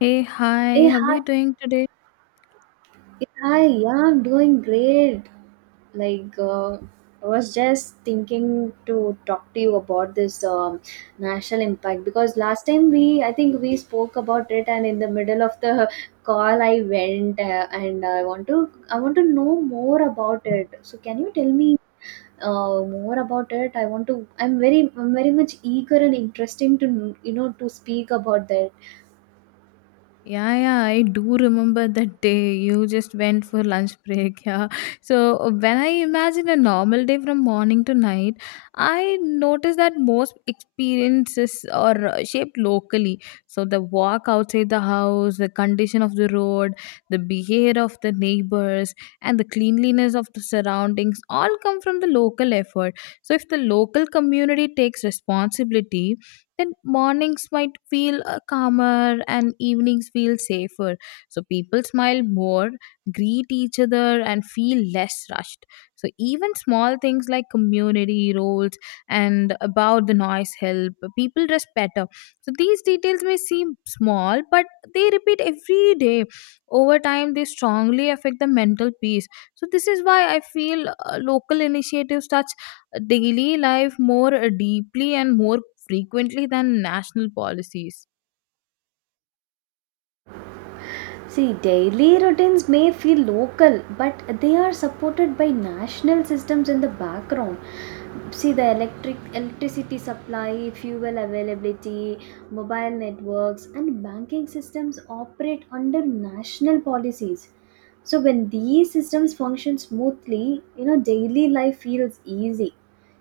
Hey, Hey, hi, how are hi, you doing today? Hi, yeah, I'm doing great. Like, uh, I was just thinking to talk to you about this national impact because last time I think we spoke about it, and in the middle of the call, I went and I want to know more about it. So, can you tell me more about it? I'm very much eager and interesting to, you know, to speak about that. Yeah, yeah, I do remember that day you just went for lunch break. Yeah. When I imagine a normal day from morning to night, I notice that most experiences are shaped locally. So, the walk outside the house, the condition of the road, the behavior of the neighbors, and the cleanliness of the surroundings all come from the local effort. So, if the local community takes responsibility, then mornings might feel calmer and evenings feel safer. So people smile more, greet each other, and feel less rushed. So even small things like community roles and about the noise help people dress better. So these details may seem small, but they repeat every day. Over time, they strongly affect the mental peace. So this is why I feel local initiatives such daily life more deeply and more frequently than national policies. See, daily routines may feel local, but they are supported by national systems in the background. See the electricity supply, fuel availability, mobile networks, and banking systems operate under national policies. So when these systems function smoothly, you know, daily life feels easy.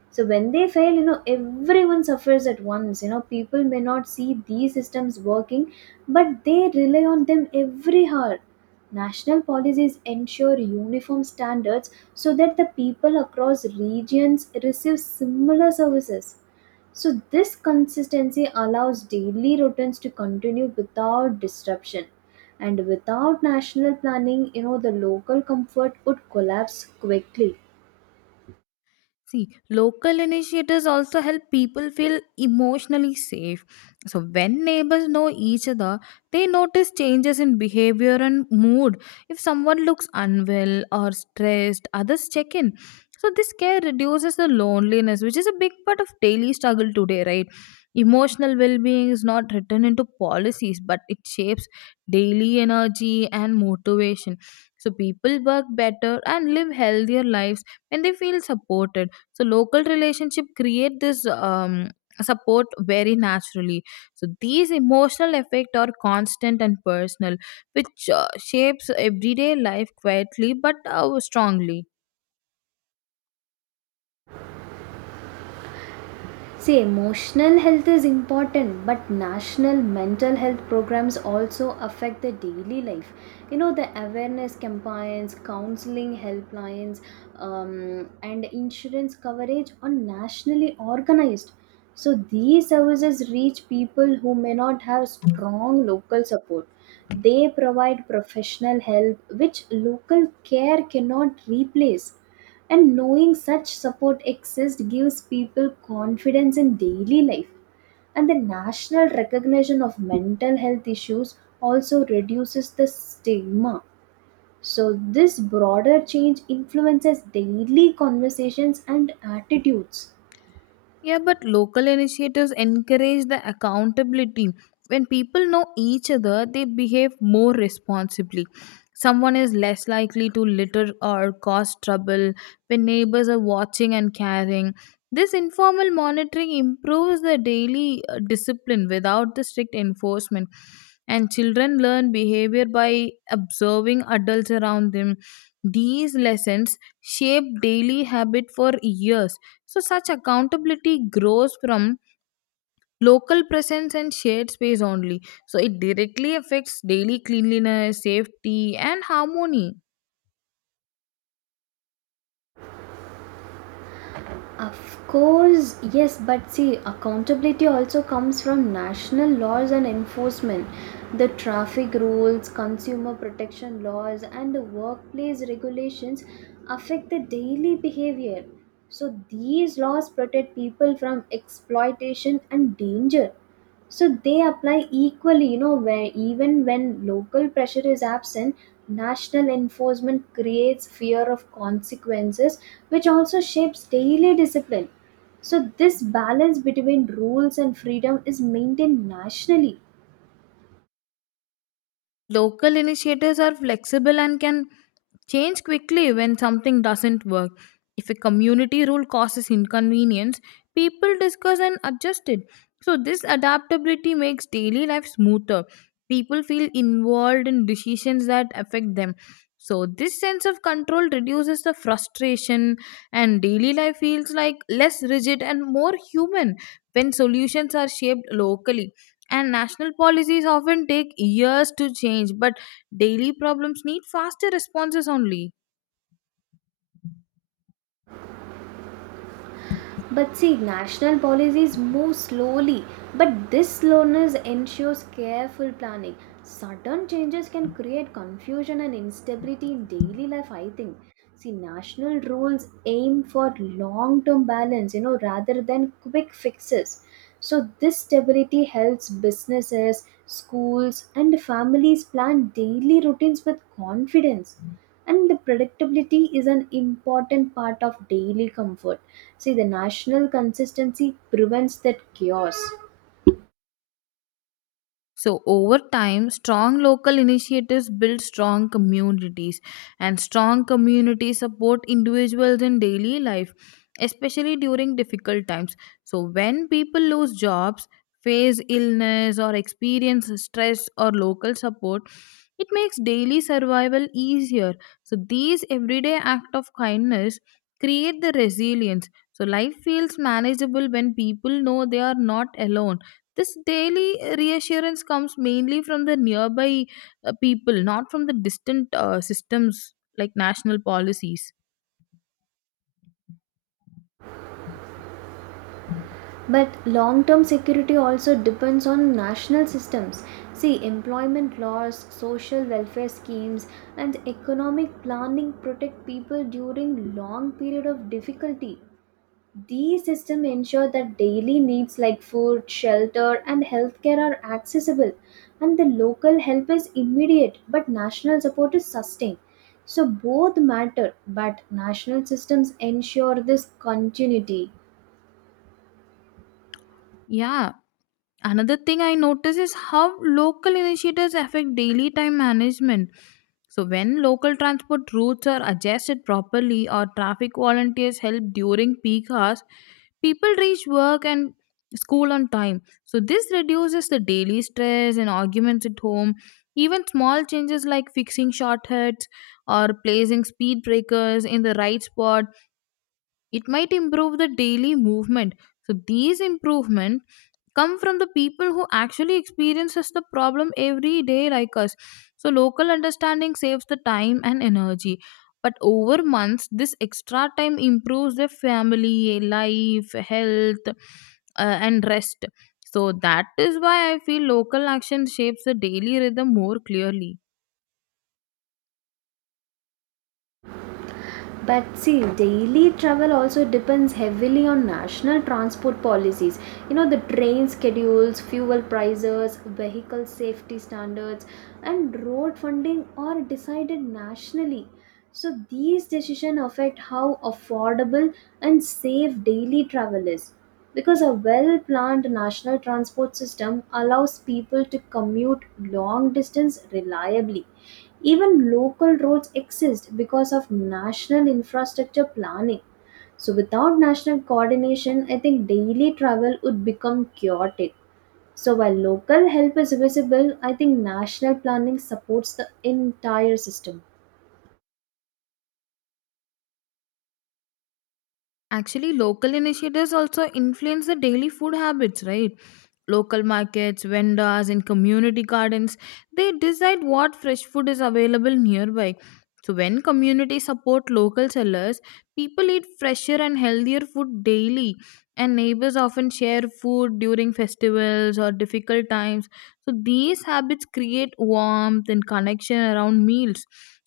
So when they fail, you know, everyone suffers at once. You know, people may not see these systems working, but they rely on them every hour. National policies ensure uniform standards so that the people across regions receive similar services. So, this consistency allows daily routines to continue without disruption. And without national planning, you know, the local comfort would collapse quickly. See, local initiatives also help people feel emotionally safe. So, when neighbors know each other, they notice changes in behavior and mood. If someone looks unwell or stressed, others check in. So, this care reduces the loneliness, which is a big part of daily struggle today, right? Emotional well being is not written into policies, but it shapes daily energy and motivation. So, people work better and live healthier lives when they feel supported. So local relationship create this support very naturally. So these emotional effect are constant and personal, which shapes everyday life quietly but strongly. See, emotional health is important, but national mental health programs also affect the daily life. You know, the awareness campaigns, counseling helplines, and insurance coverage are nationally organized. So, these services reach people who may not have strong local support. They provide professional help, which local care cannot replace, and knowing such support exists gives people confidence in daily life. And the national recognition of mental health issues also reduces the stigma. So, this broader change influences daily conversations and attitudes. Yeah, but local initiatives encourage the accountability. When people know each other, they behave more responsibly. Someone is less likely to litter or cause trouble when neighbors are watching and caring. This informal monitoring improves the daily discipline without the strict enforcement. And children learn behavior by observing adults around them. These lessons shape daily habit for years. So, such accountability grows from local presence and shared space only. So, it directly affects daily cleanliness, safety, and harmony. Of course, yes, but see, accountability also comes from national laws and enforcement. The traffic rules, consumer protection laws, and the workplace regulations affect the daily behavior. So, these laws protect people from exploitation and danger, so they apply equally, you know, where even when local pressure is absent, national enforcement creates fear of consequences, which also shapes daily discipline. So this balance between rules and freedom is maintained nationally. Local initiators are flexible and can change quickly when something doesn't work. If a community rule causes inconvenience, people discuss and adjust it. So, this adaptability makes daily life smoother. People feel involved in decisions that affect them. So, this sense of control reduces the frustration, and daily life feels like less rigid and more human when solutions are shaped locally. And national policies often take years to change, but daily problems need faster responses only. But see, national policies move slowly, but this slowness ensures careful planning. Sudden changes can create confusion and instability in daily life, I think. See, national rules aim for long term balance, you know, rather than quick fixes. So, this stability helps businesses, schools, and families plan daily routines with confidence. And the predictability is an important part of daily comfort. See, the national consistency prevents that chaos. So, over time, strong local initiatives build strong communities, and strong communities support individuals in daily life, especially during difficult times. So, when people lose jobs, face illness, or experience stress or local support, it makes daily survival easier. So, these everyday acts of kindness create the resilience. So, life feels manageable when people know they are not alone. This daily reassurance comes mainly from the nearby people, not from the distant systems like national policies. But long term security also depends on national systems. See, employment laws, social welfare schemes, and economic planning protect people during long period of difficulty. These systems ensure that daily needs like food, shelter, and healthcare are accessible, and the local help is immediate, but national support is sustained. So both matter, but national systems ensure this continuity. Yeah. Another thing I notice is how local initiatives affect daily time management. So, when local transport routes are adjusted properly or traffic volunteers help during peak hours, people reach work and school on time. So, this reduces the daily stress and arguments at home. Even small changes like fixing shortcuts or placing speed breakers in the right spot, it might improve the daily movement. So these improvement come from the people who actually experiences the problem every day like us. So local understanding saves the time and energy, but over months this extra time improves their family life, health, and rest. So that is why I feel local action shapes the daily rhythm more clearly. But see, daily travel also depends heavily on national transport policies. You know, the train schedules, fuel prices, vehicle safety standards, and road funding are decided nationally. So, these decisions affect how affordable and safe daily travel is, because a well planned national transport system allows people to commute long distance reliably. Even local roads exist because of national infrastructure planning. So, without national coordination, I think daily travel would become chaotic. So, while local help is visible, I think national planning supports the entire system. Actually, local initiatives also influence the daily food habits, right? Local markets, vendors, and community gardens, they decide what fresh food is available nearby. So, when communities support local sellers, people eat fresher and healthier food daily. And neighbors often share food during festivals or difficult times. So, these habits create warmth and connection around meals.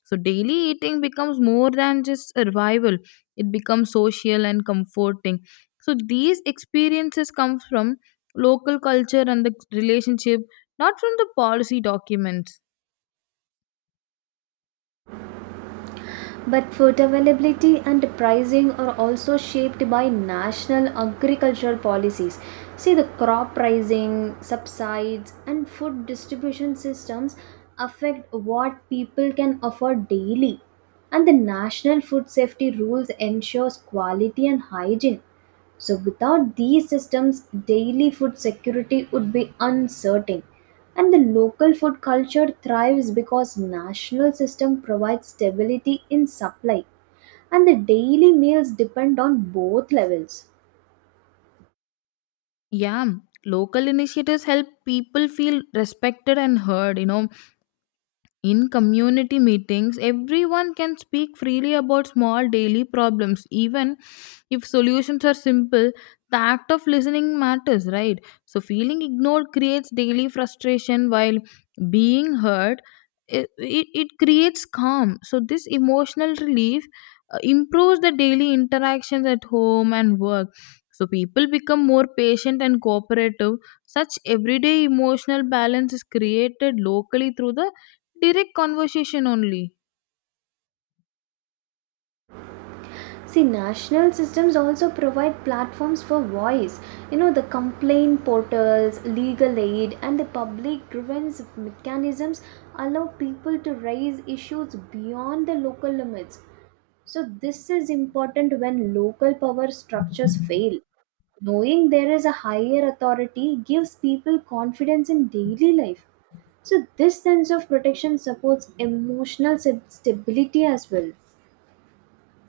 So, daily eating becomes more than just survival, it becomes social and comforting. So these experiences come from local culture and the relationship, not from the policy documents. But food availability and pricing are also shaped by national agricultural policies. See, the crop pricing, subsides, and food distribution systems affect what people can afford daily. And the national food safety rules ensures quality and hygiene. So, without these systems, daily food security would be uncertain. And the local food culture thrives because national system provides stability in supply, and the daily meals depend on both levels. Yeah, local initiatives help people feel respected and heard, you know. In community meetings, everyone can speak freely about small daily problems, even if solutions are simple. The act of listening matters, right? So, feeling ignored creates daily frustration, while being heard, it creates calm. So, this emotional relief improves the daily interactions at home and work. So, people become more patient and cooperative. Such everyday emotional balance is created locally through the direct conversation only. See, national systems also provide platforms for voice. You know, the complaint portals, legal aid, and the public grievance mechanisms allow people to raise issues beyond the local limits. So, this is important when local power structures fail. Knowing there is a higher authority gives people confidence in daily life. So, this sense of protection supports emotional stability as well.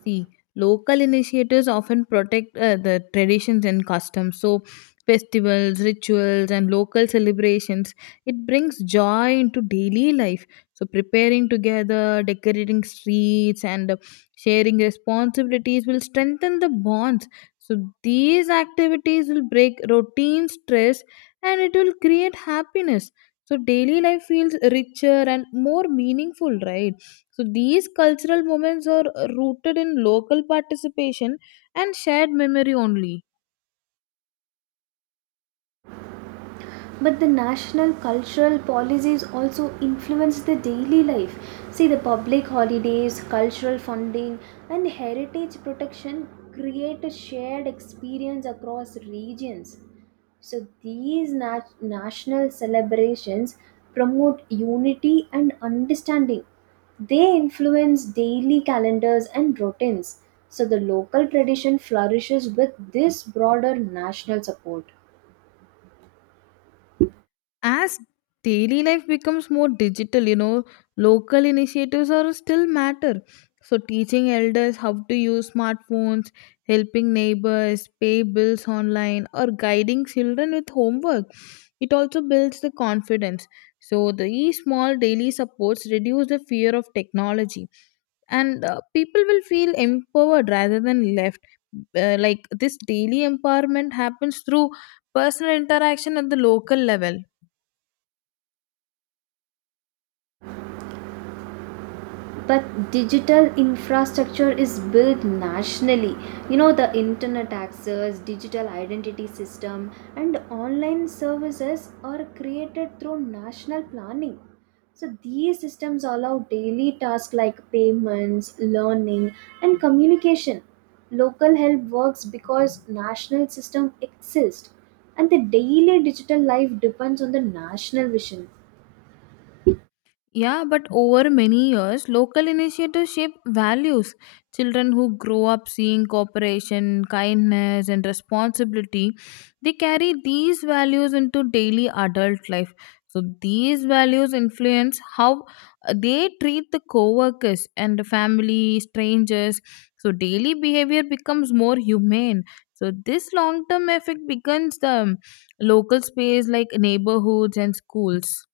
See, local initiators often protect the traditions and customs. So, festivals, rituals, and local celebrations, it brings joy into daily life. So, preparing together, decorating streets, and sharing responsibilities will strengthen the bonds. So, these activities will break routine stress and it will create happiness. So, daily life feels richer and more meaningful, right? So these cultural moments are rooted in local participation and shared memory only. But the national cultural policies also influence the daily life. See, the public holidays, cultural funding, and heritage protection create a shared experience across regions. So these national celebrations promote unity and understanding. They influence daily calendars and routines. So the local tradition flourishes with this broader national support. As daily life becomes more digital, you know, local initiatives are still matter. So teaching elders how to use smartphones, helping neighbors, pay bills online, or guiding children with homework. It also builds the confidence. So these small daily supports reduce the fear of technology and people will feel empowered rather than left like this. Daily empowerment happens through personal interaction at the local level. But digital infrastructure is built nationally. You know, the internet access, digital identity system, and online services are created through national planning. So these systems allow daily tasks like payments, learning, and communication. Local help works because national system exists, and the daily digital life depends on the national vision. Yeah, but over many years, local initiatives shape values. Children who grow up seeing cooperation, kindness, and responsibility, they carry these values into daily adult life. So these values influence how they treat the coworkers and the family, strangers. So daily behavior becomes more humane. So this long-term effect becomes the local space like neighborhoods and schools.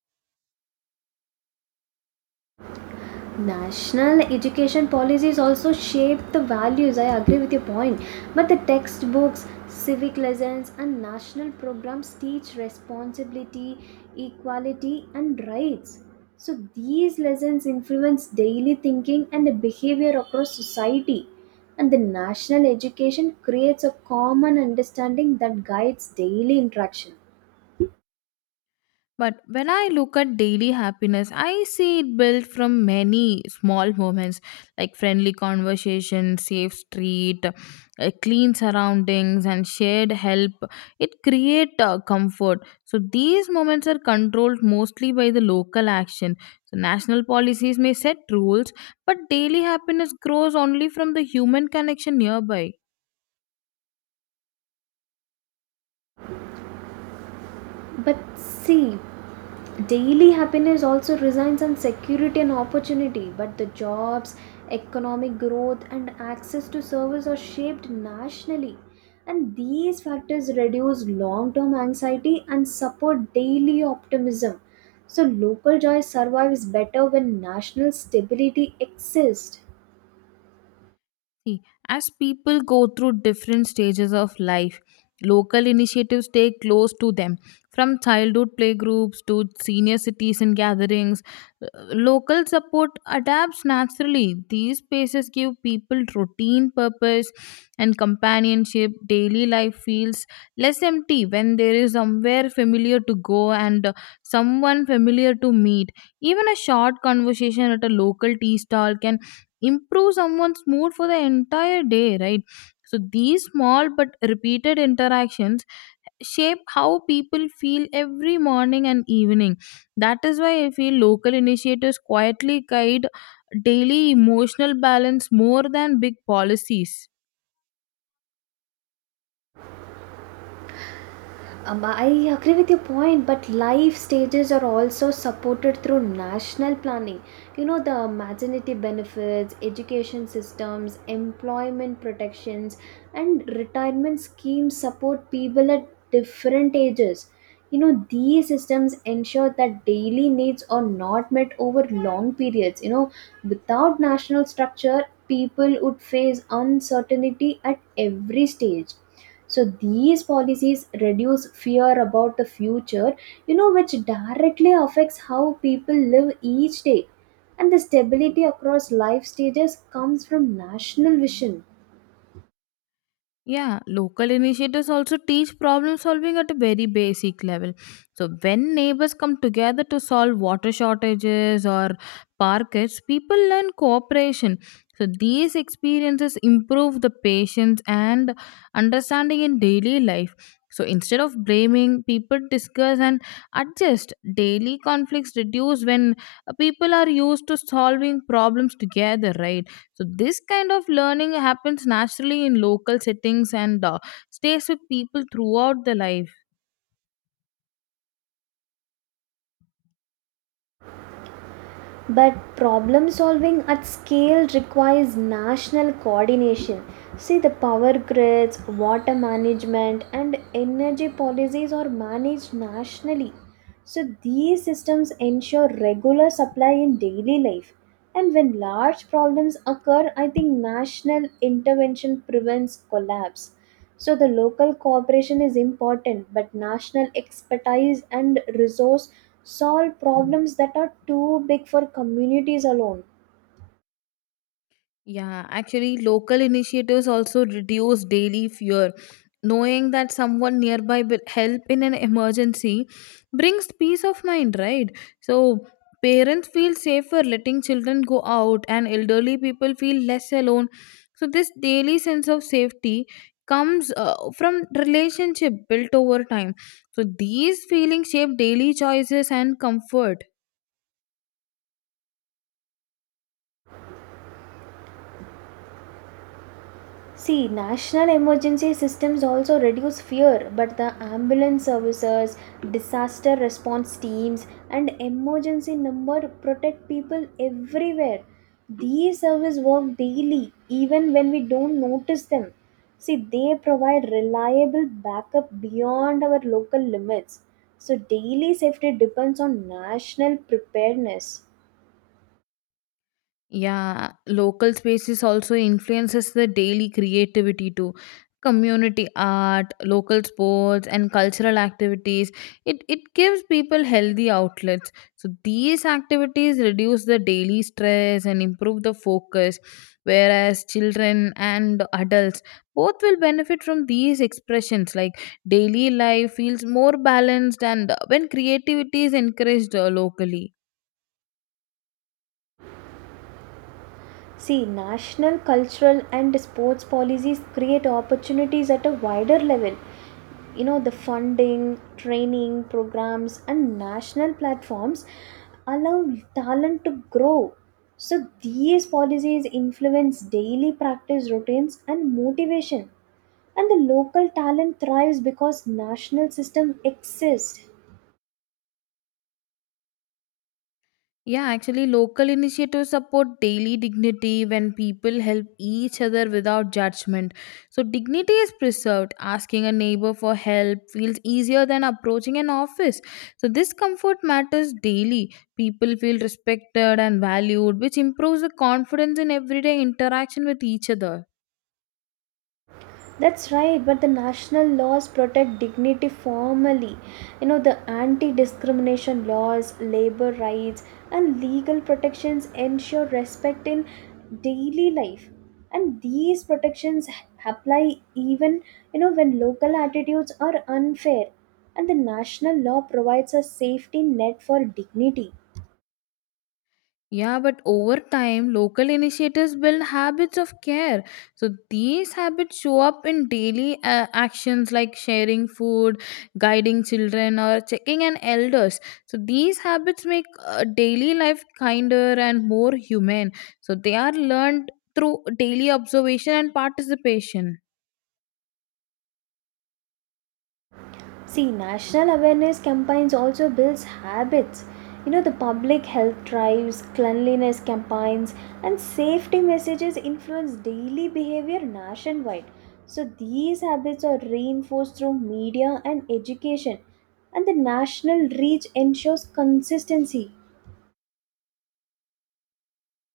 National education policies also shape the values. I agree with your point. But the textbooks, civic lessons, and national programs teach responsibility, equality, and rights. So these lessons influence daily thinking and the behavior across society. And the national education creates a common understanding that guides daily interaction. But when I look at daily happiness, I see it built from many small moments like friendly conversation, safe street, clean surroundings, and shared help. It create comfort. So these moments are controlled mostly by the local action. So national policies may set rules, but daily happiness grows only from the human connection nearby. But see, daily happiness also resides on security and opportunity, but the jobs, economic growth, and access to service are shaped nationally. And these factors reduce long term anxiety and support daily optimism. So, local joy survives better when national stability exists. See, as people go through different stages of life, local initiatives stay close to them. From childhood playgroups to senior citizen gatherings, uh, local support adapts naturally. These spaces give people routine purpose and companionship. Daily life feels less empty when there is somewhere familiar to go and someone familiar to meet. Even a short conversation at a local tea stall can improve someone's mood for the entire day, right? So these small but repeated interactions shape how people feel every morning and evening. That is why I feel local initiatives quietly guide daily emotional balance more than big policies. I agree with your point, but life stages are also supported through national planning. You know, the maternity benefits, education systems, employment protections, and retirement schemes support people at different ages. You know, these systems ensure that daily needs are not met over long periods. You know, without national structure, people would face uncertainty at every stage, so these policies reduce fear about the future, you know, which directly affects how people live each day. And the stability across life stages comes from national vision. Yeah, local initiatives also teach problem solving at a very basic level. So, when neighbors come together to solve water shortages or parkets, people learn cooperation. So, these experiences improve the patience and understanding in daily life. So, instead of blaming, people discuss and adjust. Daily conflicts reduce when people are used to solving problems together, right? So this kind of learning happens naturally in local settings and stays with people throughout their life. But problem solving at scale requires national coordination. See, the power grids, water management, and energy policies are managed nationally. So, these systems ensure regular supply in daily life. And when large problems occur, I think national intervention prevents collapse. So the local cooperation is important, but national expertise and resource solve problems that are too big for communities alone. Yeah, actually, local initiatives also reduce daily fear. Knowing that someone nearby will help in an emergency brings peace of mind, right? So, parents feel safer letting children go out, and elderly people feel less alone. So, this daily sense of safety comes from relationship built over time. So, these feelings shape daily choices and comfort. See, national emergency systems also reduce fear, but the ambulance services, disaster response teams, and emergency number protect people everywhere. These services work daily, even when we don't notice them. See, they provide reliable backup beyond our local limits. So, daily safety depends on national preparedness. Yeah, local spaces also influences the daily creativity too. Community art, local sports, and cultural activities. It gives people healthy outlets. So these activities reduce the daily stress and improve the focus. Whereas children and adults both will benefit from these expressions. Like daily life feels more balanced, and when creativity is encouraged locally. See, national, cultural, and sports policies create opportunities at a wider level. You know, the funding, training programs, and national platforms allow talent to grow. So, these policies influence daily practice routines and motivation. And the local talent thrives because national system exists. Yeah, actually, local initiatives support daily dignity when people help each other without judgment. So, dignity is preserved. Asking a neighbor for help feels easier than approaching an office. So, this comfort matters daily. People feel respected and valued, which improves the confidence in everyday interaction with each other. That's right, but the national laws protect dignity formally. You know, the anti discrimination laws, labor rights, and legal protections ensure respect in daily life. And these protections apply even, you know, when local attitudes are unfair. And the national law provides a safety net for dignity. Yeah, but over time, local initiatives build habits of care. So these habits show up in daily actions like sharing food, guiding children, or checking on elders. So these habits make daily life kinder and more human. So they are learned through daily observation and participation. See, national awareness campaigns also builds habits. You know, the public health drives, cleanliness campaigns, and safety messages influence daily behavior nationwide. So these habits are reinforced through media and education, and the national reach ensures consistency.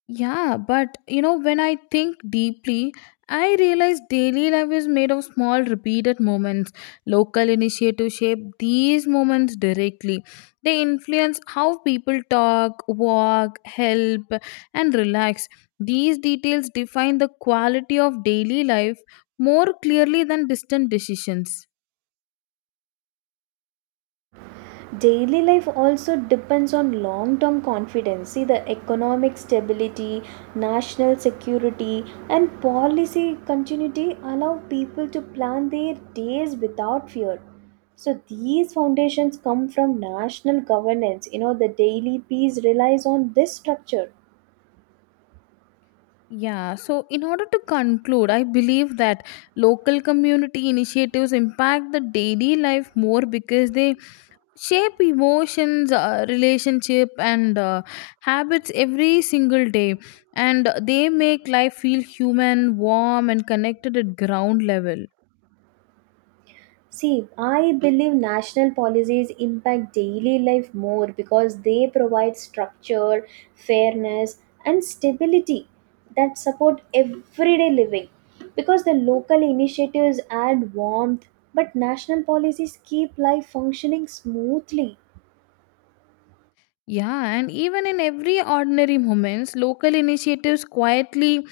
Yeah, but you know, when I think deeply, I realize daily life is made of small, repeated moments. Local initiatives shape these moments directly. They influence how people talk, walk, help, and relax. These details define the quality of daily life more clearly than distant decisions. Daily life also depends on long term confidence. See, the economic stability, national security, and policy continuity allow people to plan their days without fear. So these foundations come from national governance. You know, the daily peace relies on this structure. Yeah, so in order to conclude, I believe that local community initiatives impact the daily life more because they shape emotions, relationship, and habits every single day, and they make life feel human, warm, and connected at ground level. See, I believe national policies impact daily life more because they provide structure, fairness, and stability that support everyday living. Because the local initiatives add warmth, but national policies keep life functioning smoothly. Yeah, and even in every ordinary moments, local initiatives quietly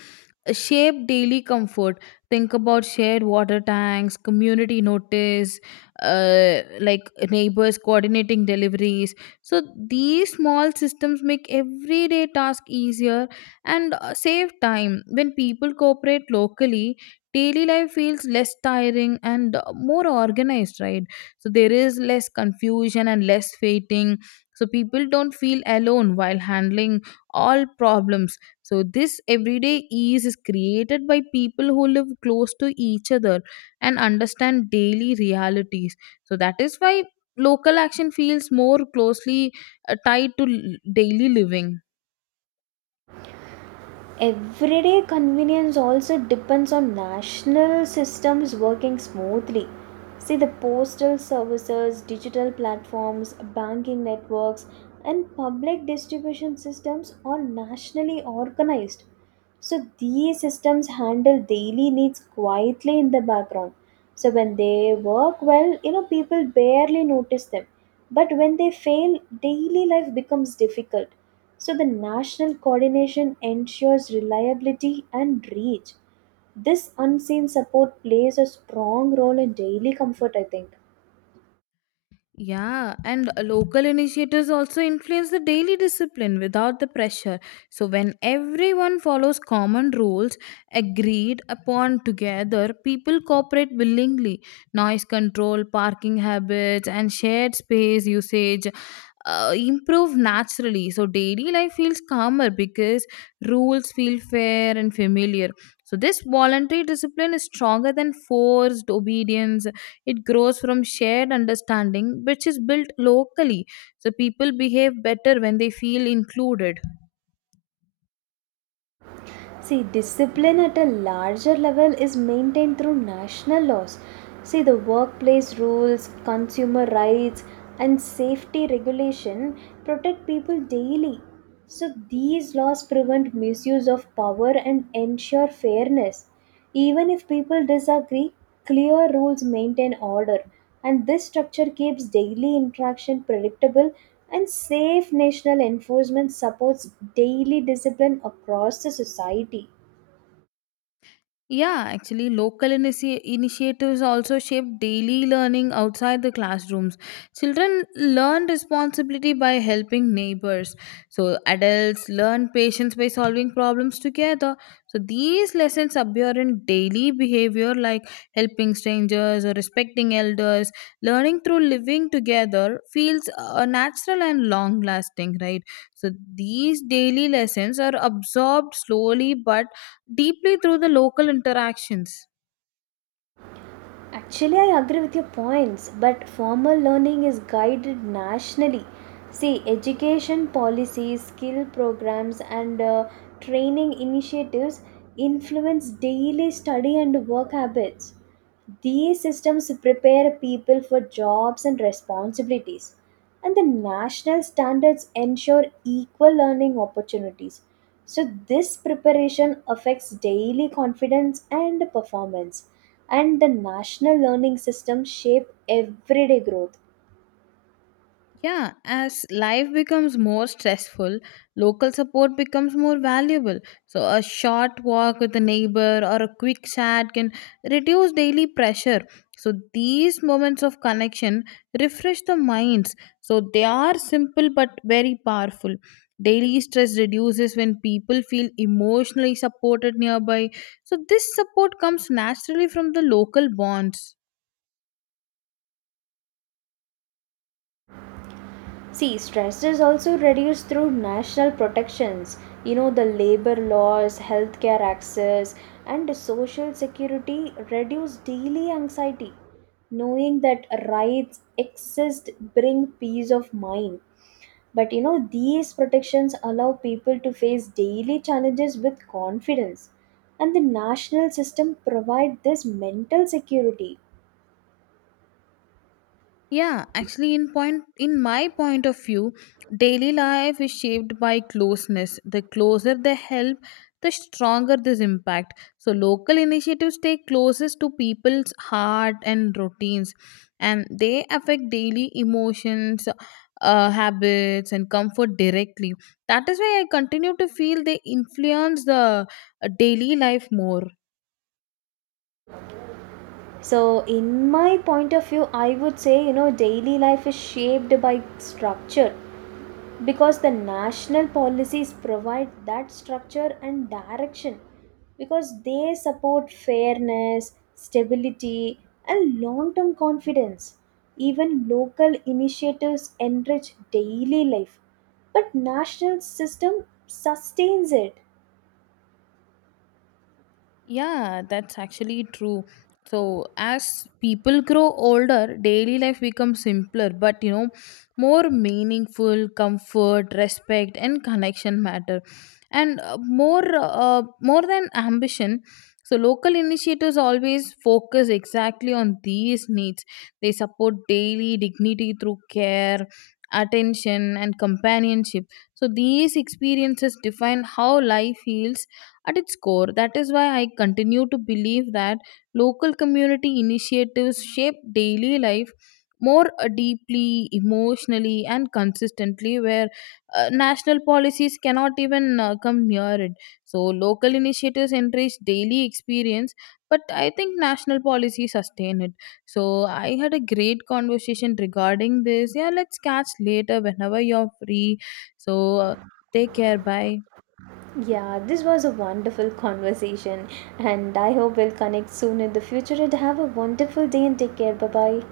shape daily comfort. Think about shared water tanks, community notice, like neighbors coordinating deliveries. So these small systems make everyday task easier and save time. When people cooperate locally, daily life feels less tiring and more organized, right? So there is less confusion and less waiting. So people don't feel alone while handling all problems. So, this everyday ease is created by people who live close to each other and understand daily realities. So, that is why local action feels more closely tied to daily living. Everyday convenience also depends on national systems working smoothly. See, the postal services, digital platforms, banking networks, and public distribution systems are nationally organized. So these systems handle daily needs quietly in the background. So when they work well, you know, people barely notice them. But when they fail, daily life becomes difficult. So the national coordination ensures reliability and reach. This unseen support plays a strong role in daily comfort, I think. Yeah, and local initiatives also influence the daily discipline without the pressure. So, when everyone follows common rules agreed upon together, people cooperate willingly. Noise control, parking habits, and shared space usage improve naturally. So, daily life feels calmer because rules feel fair and familiar. So, this voluntary discipline is stronger than forced obedience. It grows from shared understanding, which is built locally. So people behave better when they feel included. See, discipline at a larger level is maintained through national laws. See, the workplace rules, consumer rights, and safety regulation protect people daily. So, these laws prevent misuse of power and ensure fairness. Even if people disagree, clear rules maintain order, and this structure keeps daily interaction predictable and safe. National enforcement supports daily discipline across the society. Yeah, actually, local initiatives also shape daily learning outside the classrooms. Children learn responsibility by helping neighbors. So, adults learn patience by solving problems together. So, these lessons appear in daily behavior like helping strangers or respecting elders. Learning through living together feels natural and long lasting, right? So, these daily lessons are absorbed slowly but deeply through the local interactions. Actually, I agree with your points, but formal learning is guided nationally. See, education policies, skill programs, and training initiatives influence daily study and work habits. These systems prepare people for jobs and responsibilities, and the national standards ensure equal learning opportunities. So, this preparation affects daily confidence and performance, and the national learning systems shape everyday growth. Yeah, as life becomes more stressful, local support becomes more valuable. So, a short walk with a neighbor or a quick chat can reduce daily pressure. So, these moments of connection refresh the minds. So, they are simple but very powerful. Daily stress reduces when people feel emotionally supported nearby. So, this support comes naturally from the local bonds. See, stress is also reduced through national protections, you know, the labor laws, healthcare access, and social security reduce daily anxiety. Knowing that rights exist bring peace of mind. But you know, these protections allow people to face daily challenges with confidence. And the national system provide this mental security. Yeah, actually, in point in my point of view, daily life is shaped by closeness. The closer the help, the stronger this impact. So local initiatives stay closest to people's heart and routines, and they affect daily emotions, habits, and comfort directly. That is why I continue to feel they influence the daily life more. So, in my point of view, I would say, you know, daily life is shaped by structure because the national policies provide that structure and direction, because they support fairness, stability, and long term confidence. Even local initiatives enrich daily life, but national system sustains it. Yeah, that's actually true. So, as people grow older, daily life becomes simpler, but you know, more meaningful, comfort, respect, and connection matter. And more than ambition, so local initiatives always focus exactly on these needs. They support daily dignity through care, attention, and companionship. So, these experiences define how life feels at its core. That is why I continue to believe that local community initiatives shape daily life more deeply, emotionally, and consistently, where national policies cannot even come near it. So, local initiatives enrich daily experience, but I think national policies sustain it. So, I had a great conversation regarding this. Yeah, let's catch later whenever you're free. So, uh, Take care. Bye. Yeah, this was a wonderful conversation, and I hope we'll connect soon in the future and have a wonderful day and take care. Bye bye.